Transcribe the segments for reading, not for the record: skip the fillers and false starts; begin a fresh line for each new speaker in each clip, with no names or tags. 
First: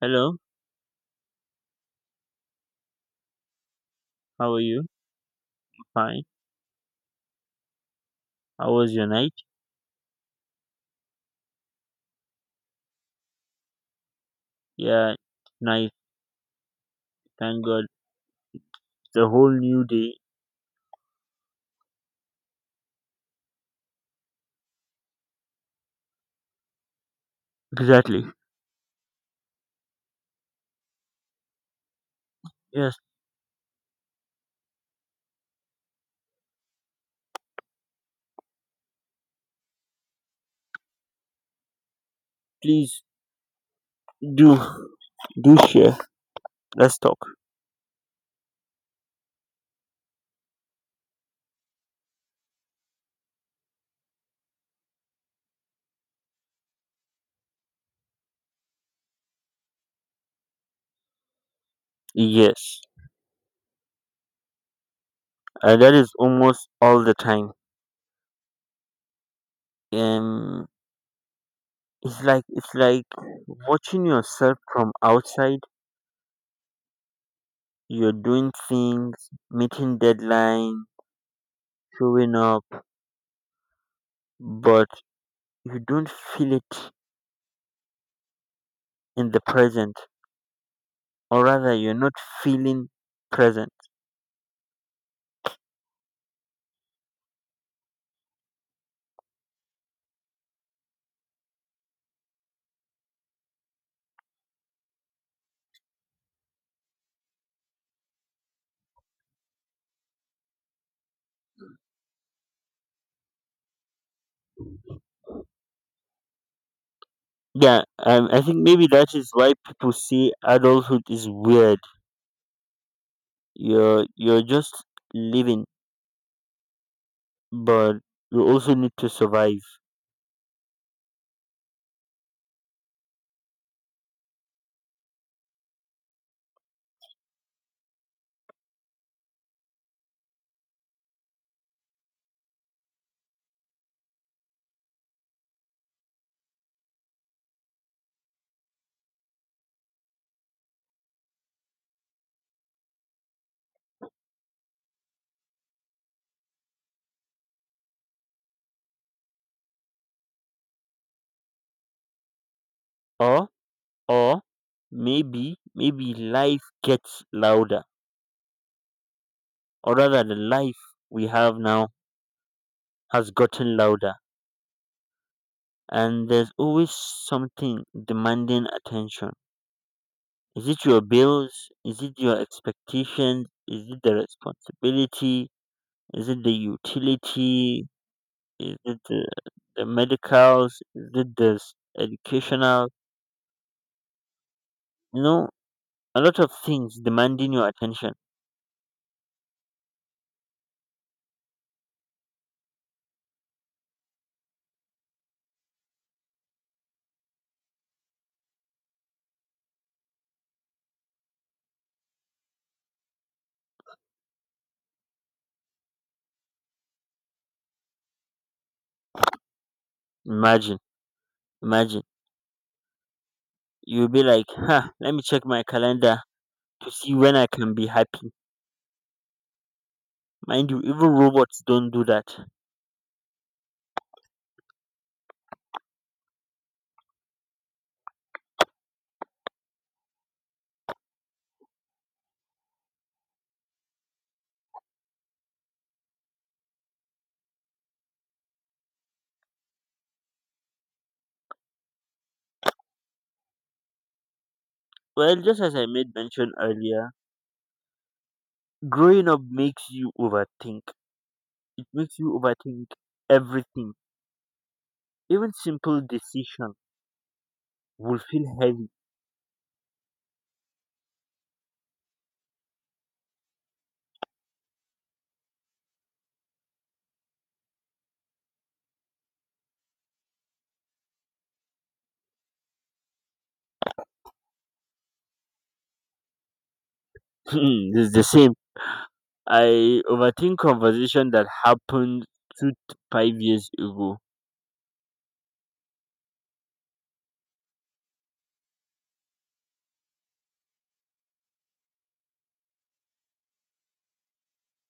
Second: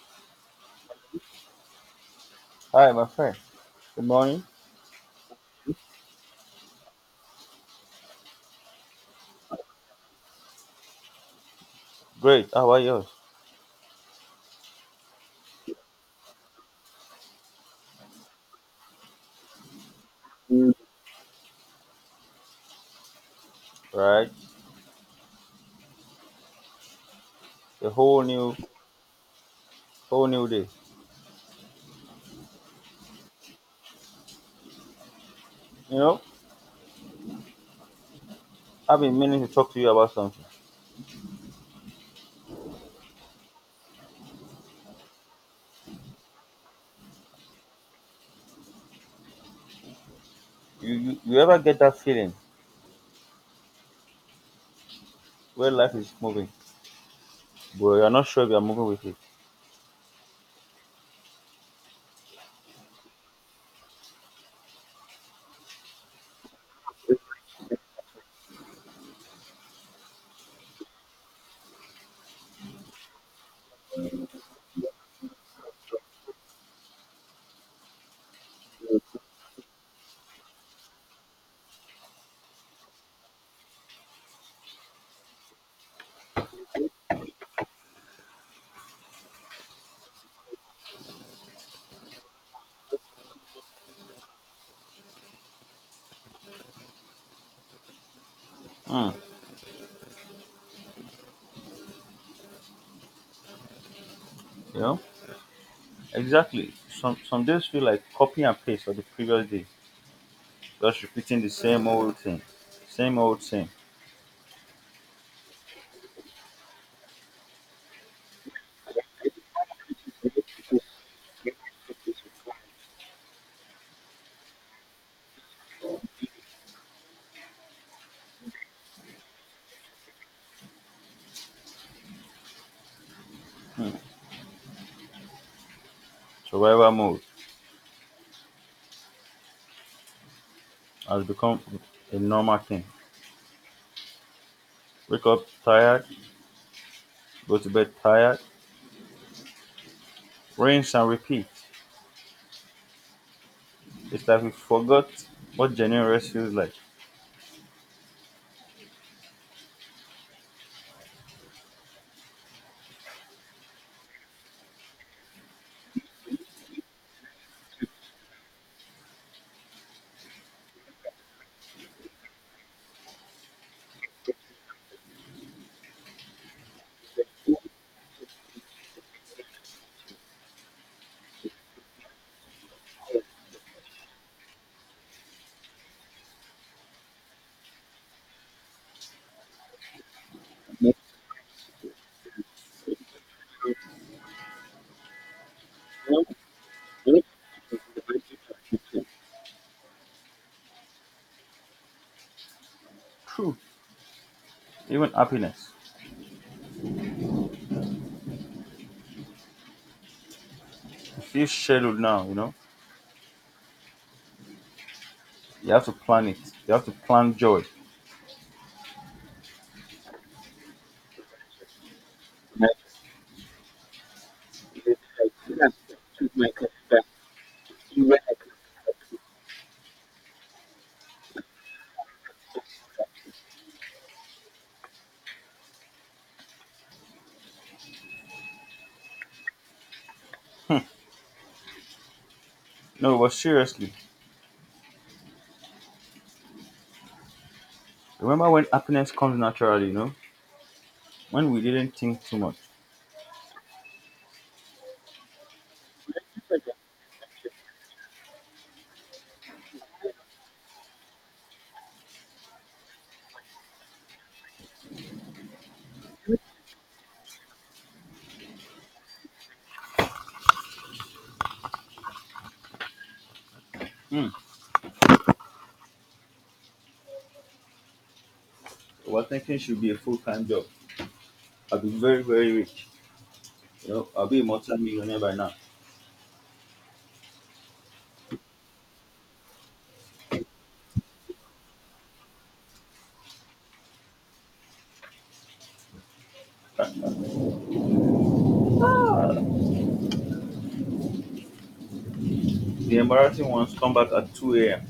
Hello,
Hi, my friend. Good morning.
how are you? Fine. How was your night?
Great. How are yours?
Yeah, nice. Thank God. It's a whole new day.
Mm. Right. A
Exactly.
whole new day.
Yes,
You know, I've been meaning to talk to you about something.
please do do share. Let's talk.
You ever get that feeling where life is moving, but you're not sure if you're moving with it?
Yes, that is almost all the time. Um, it's like watching yourself from outside. You're doing things, meeting deadline, showing up, but you don't feel it in the present, or rather, you're not feeling present.
Mm, you know, exactly. Some days feel like copy and paste of the previous day, just repeating the same old thing.
Yeah, I think maybe that is why people say adulthood is weird. You're just living, but you also need to survive.
Survival mode has become a normal thing. Wake up tired, go to bed tired, rinse and repeat. It's like we forgot what genuine rest feels like.
Or or maybe life gets louder, or rather, the life we have now has gotten louder, and there's always something demanding attention. Is it your bills? Is it your expectations? Is it the responsibility? Is it the utility? Is the medicals? Is the s- educational? You know, a lot of things demanding your attention.
True. Even happiness. It feels scheduled now, you know? You have to plan it. You have to plan joy.
Imagine, imagine. You'll be like, huh, let me check my calendar to see when I can be happy. Mind you, even robots don't do that.
No, but seriously, remember when happiness comes naturally, you know? When we didn't think too much.
Well, just as I made mention earlier, growing up makes you overthink. It makes you overthink everything. Even simple decision will feel heavy.
Hmm. Overthinking should be a full time job. I'll be very, very rich. You know, I'll be a multi millionaire by now.
It's the same. I overthink conversation that happened 2 to 5 years ago.
The embarrassing ones come back at 2 a.m.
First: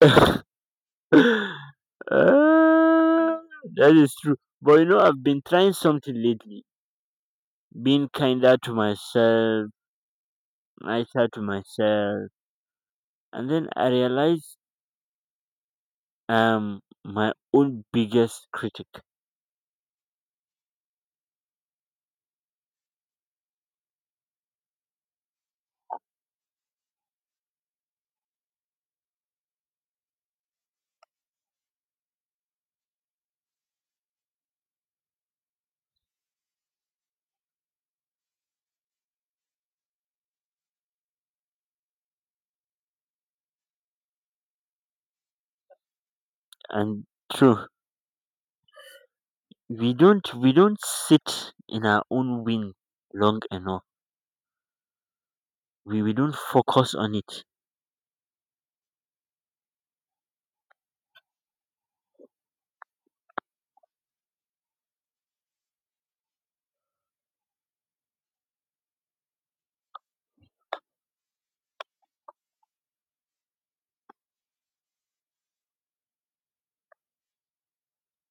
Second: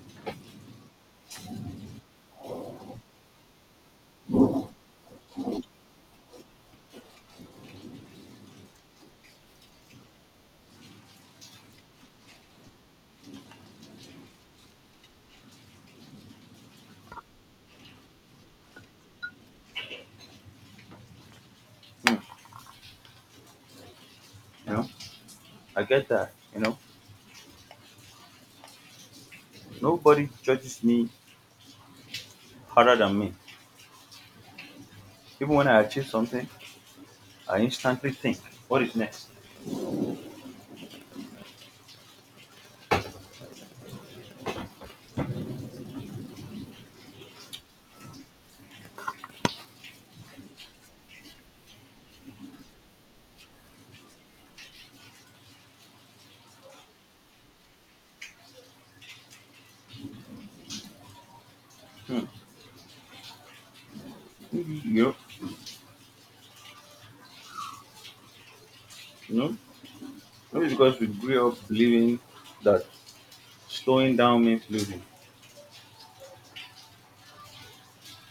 Ah, that is true. But you know, I've been trying something lately, being kinder to myself, nicer to myself, and then I realized my own biggest critic.
Hmm. You know, I get that. Nobody judges me harder than me. Even when I achieve something, I instantly think, what is next?
And true, we don't sit in our own wind long enough. We don't focus on it.
Hmm. You know, you know, Maybe because we grew up believing that slowing down means losing.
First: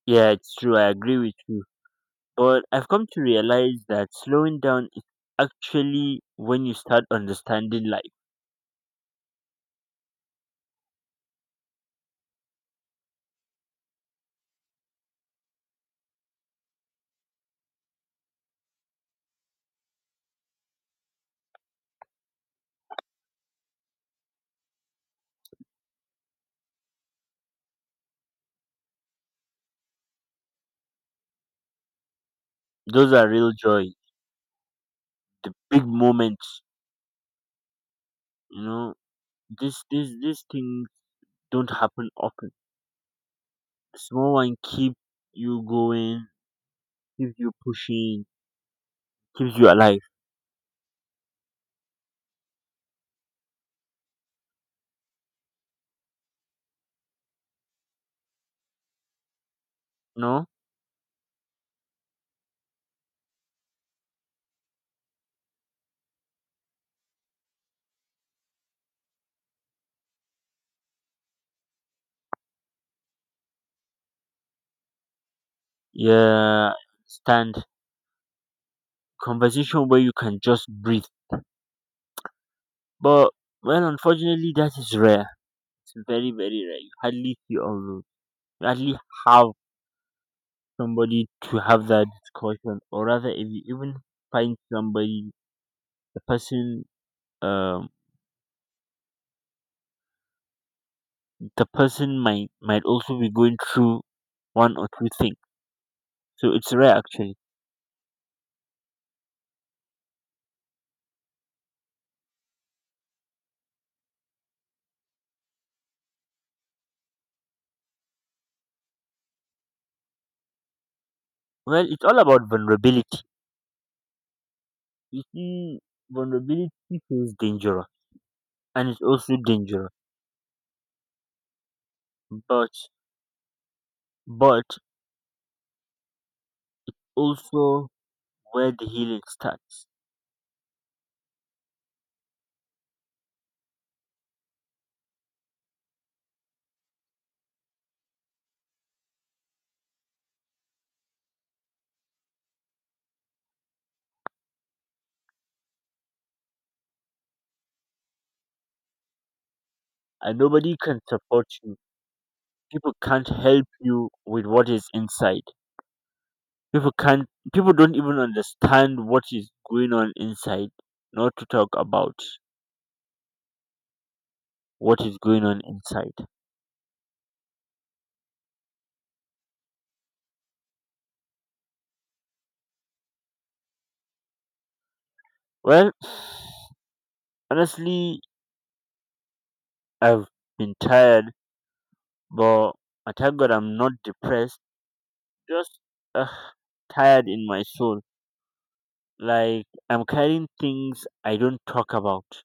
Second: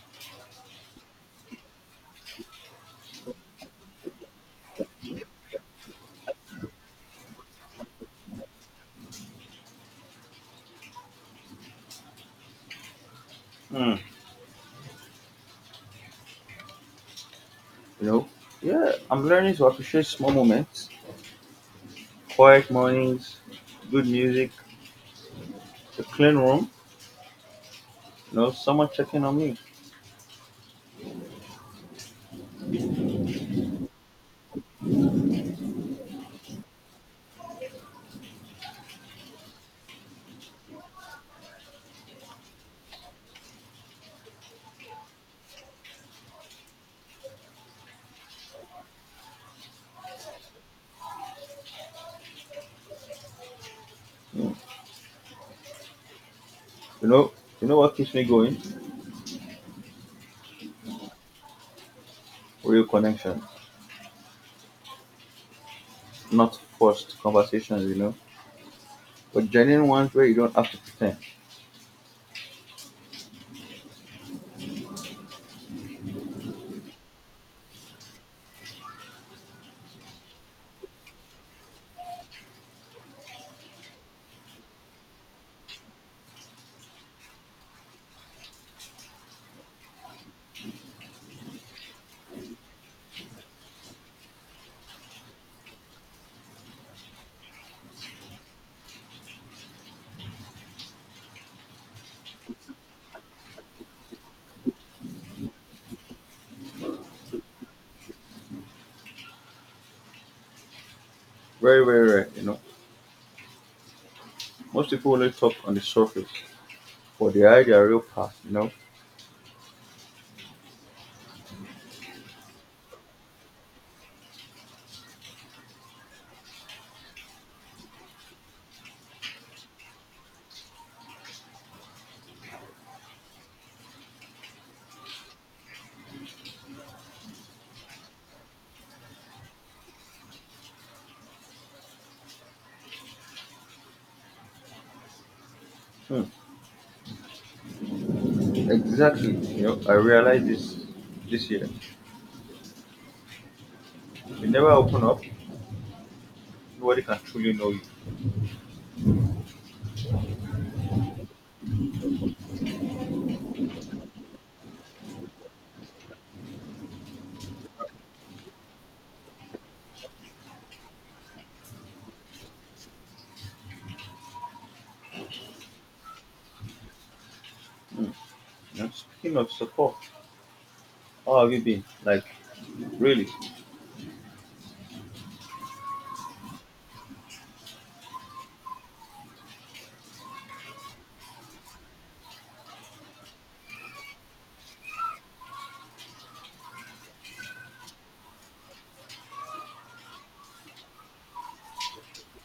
Yeah, it's true. I agree with you. But I've come to realize that slowing down is actually when you start understanding life.
Hmm. You know, yeah, I'm learning to appreciate small moments, quiet mornings, good music, a clean room, you know, someone checking on me.
Those are real joy, the big moments. You know, this these things don't happen often. The small one keep you going, keeps you pushing, keeps you alive.
Hmm. You know, you know what keeps me going?
No,
Real connection, not forced conversations, you know, but genuine ones where you don't have to pretend.
yeah, stand conversation where you can just breathe. But well, unfortunately, that is rare. It's very very rare. You hardly see all those. You hardly have somebody to have that discussion, or rather if you even find somebody, the person, um the person might also be going through one or two things, so it's rare actually.
Very, very rare, you know. Most people only talk on the surface, but they hide their real past, you know?
Well, it's all about vulnerability. You see, vulnerability feels dangerous, and it's also dangerous, but but also where the healing starts.
Hmm. Exactly. You know, I realized this year. If you never open up, nobody can truly know you.
And nobody can support you. People can't help you with what is inside. People can't, people don't even understand what is going on inside, not to talk about what is going on inside.
You know? Speaking of support, how have you been? Like, really,
Well, honestly, I've been tired, but I thank God I'm not depressed, just uh, tired in my soul, like I'm carrying things I don't talk about.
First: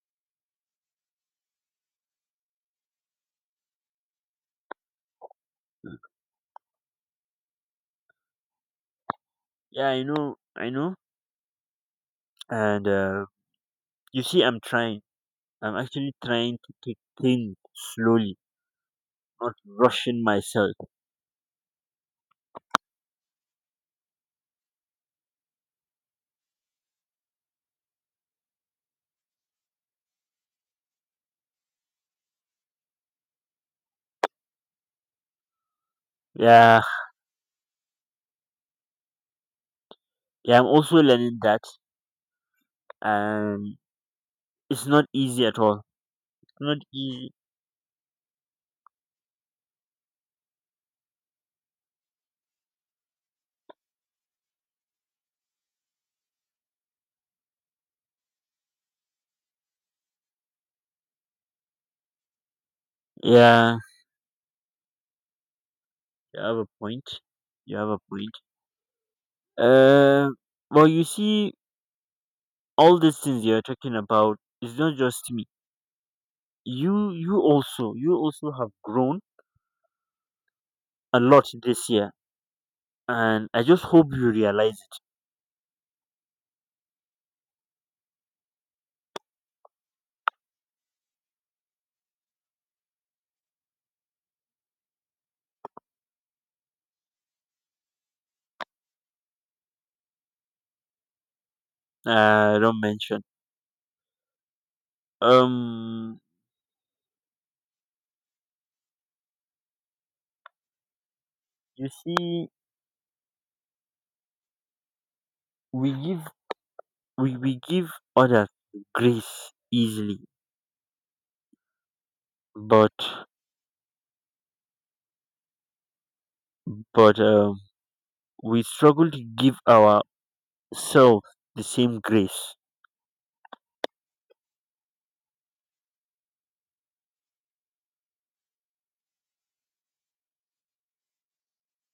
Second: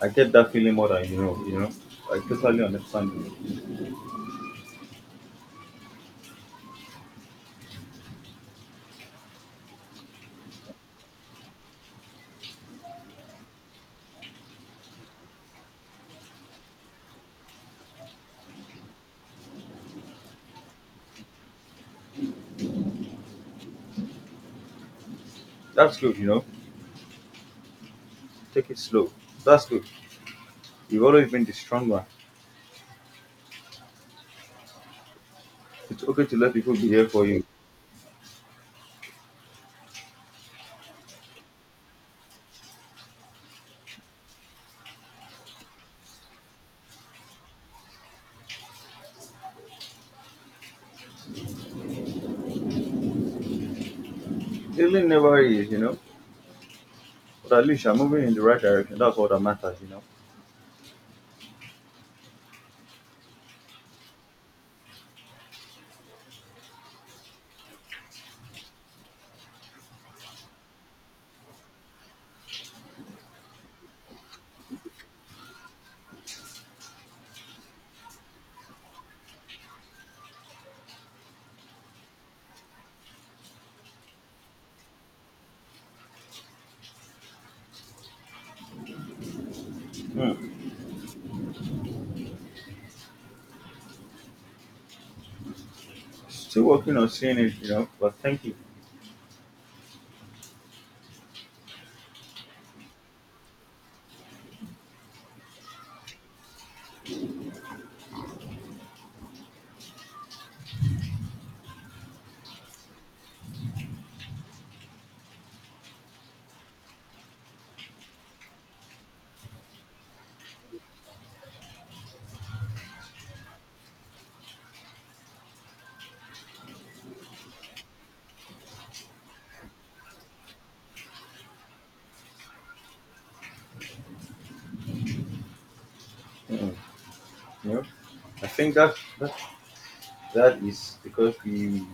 I get that feeling more than you know, you know? I totally understand you.
Yeah, I know. And you see, I'm trying. I'm actually trying to take things slowly, not rushing myself.
That's good, you know? Take it slow. That's good. You've always been the strong one. It's okay to let people be
Yeah,
here for you.
yeah, I'm also learning that, and it's not easy at all. Not easy.
Healing never is, you know? But at least you're moving in the right direction. That's all that matters, you know?
Yeah, you have a point. You have a point. uh, well, you see, all these things you're talking about, it's not just me. You also, you also have grown a lot this year, and I just hope you realize it.
Hmm. Still working on seeing it, you know. But thank you.
Uh, don't mention. um you see, we give, we give others grace easily, but but we struggle to give ourselves the same grace.
Mm, you know, I think that is because we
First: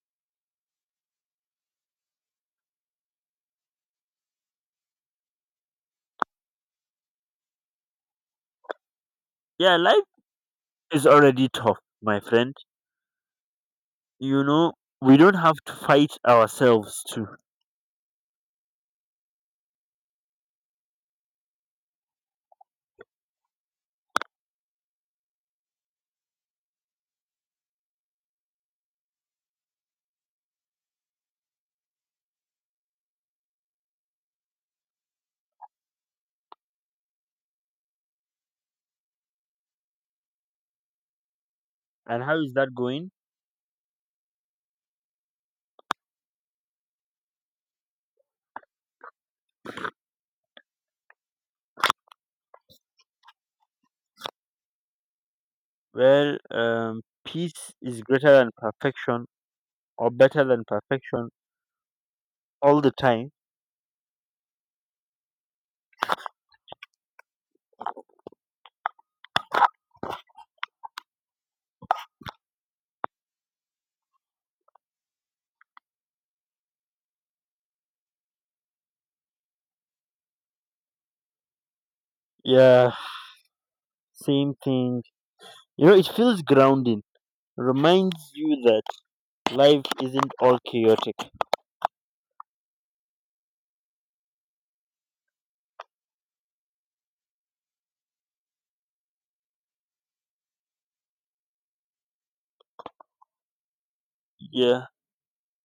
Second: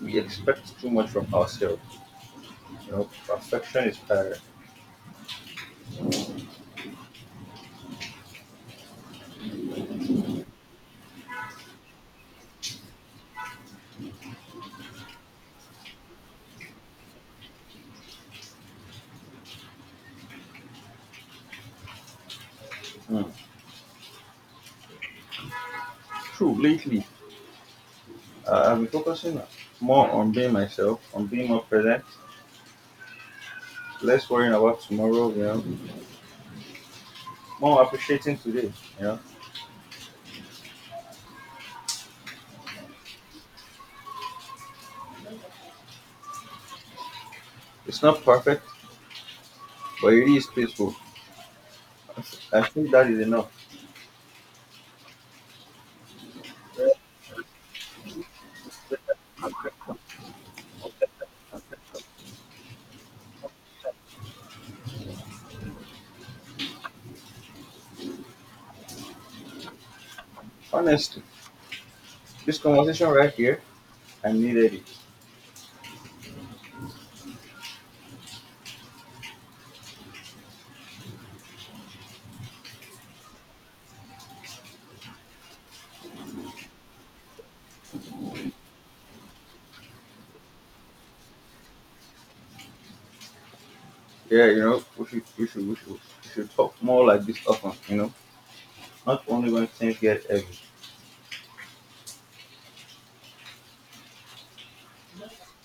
we expect too much from ourselves. You know, perfection is tired.
Yeah, life is already tough, my friend. You know, we don't have to fight ourselves too.
Mm. True. Lately, I've been focusing more on being myself, on being more present, less worrying about tomorrow. You know, more appreciating today. You know,
And how is that going?
it's not perfect, but it is peaceful. I think that is enough.
Well, peace is greater than perfection, or better than perfection all the time.
Honestly, this conversation right here, I needed it.
Yeah, same thing. You know, it feels grounding, reminds you that life isn't all chaotic.
Yeah, you know, we should talk more like this often. You know, not only when things get heavy.
Yeah,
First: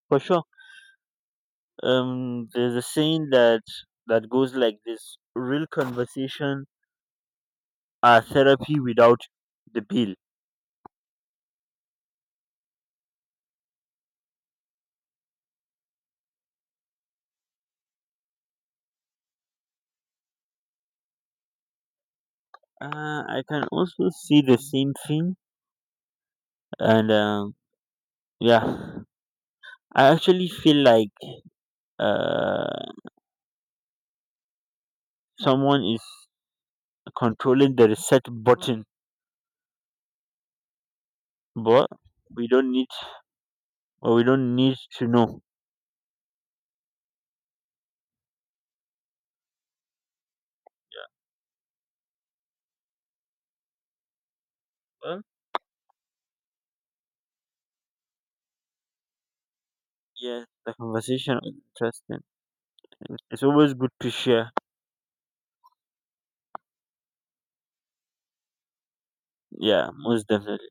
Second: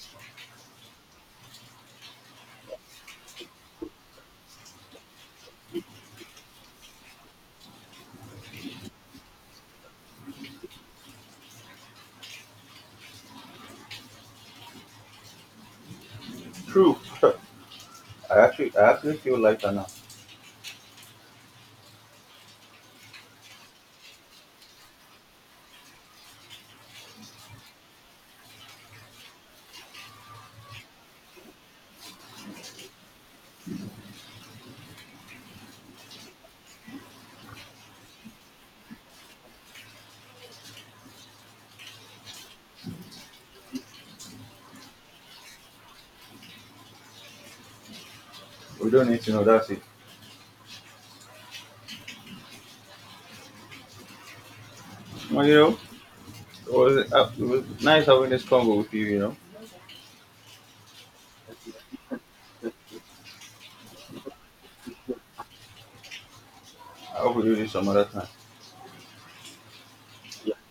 for sure. There's a saying that goes like this: real conversation are therapy without the bill.
True. I actually feel lighter now.
I can also see the same thing, and yeah, I actually feel like uh, someone is controlling the reset button, but we don't need we don't need to know.
We don't need to know. That's it.
Well,
Well, you know, it was nice having this convo with you. You know,
yeah, the conversation is interesting. It's always good to share.
I hope we do this some other time.
Yeah, most definitely.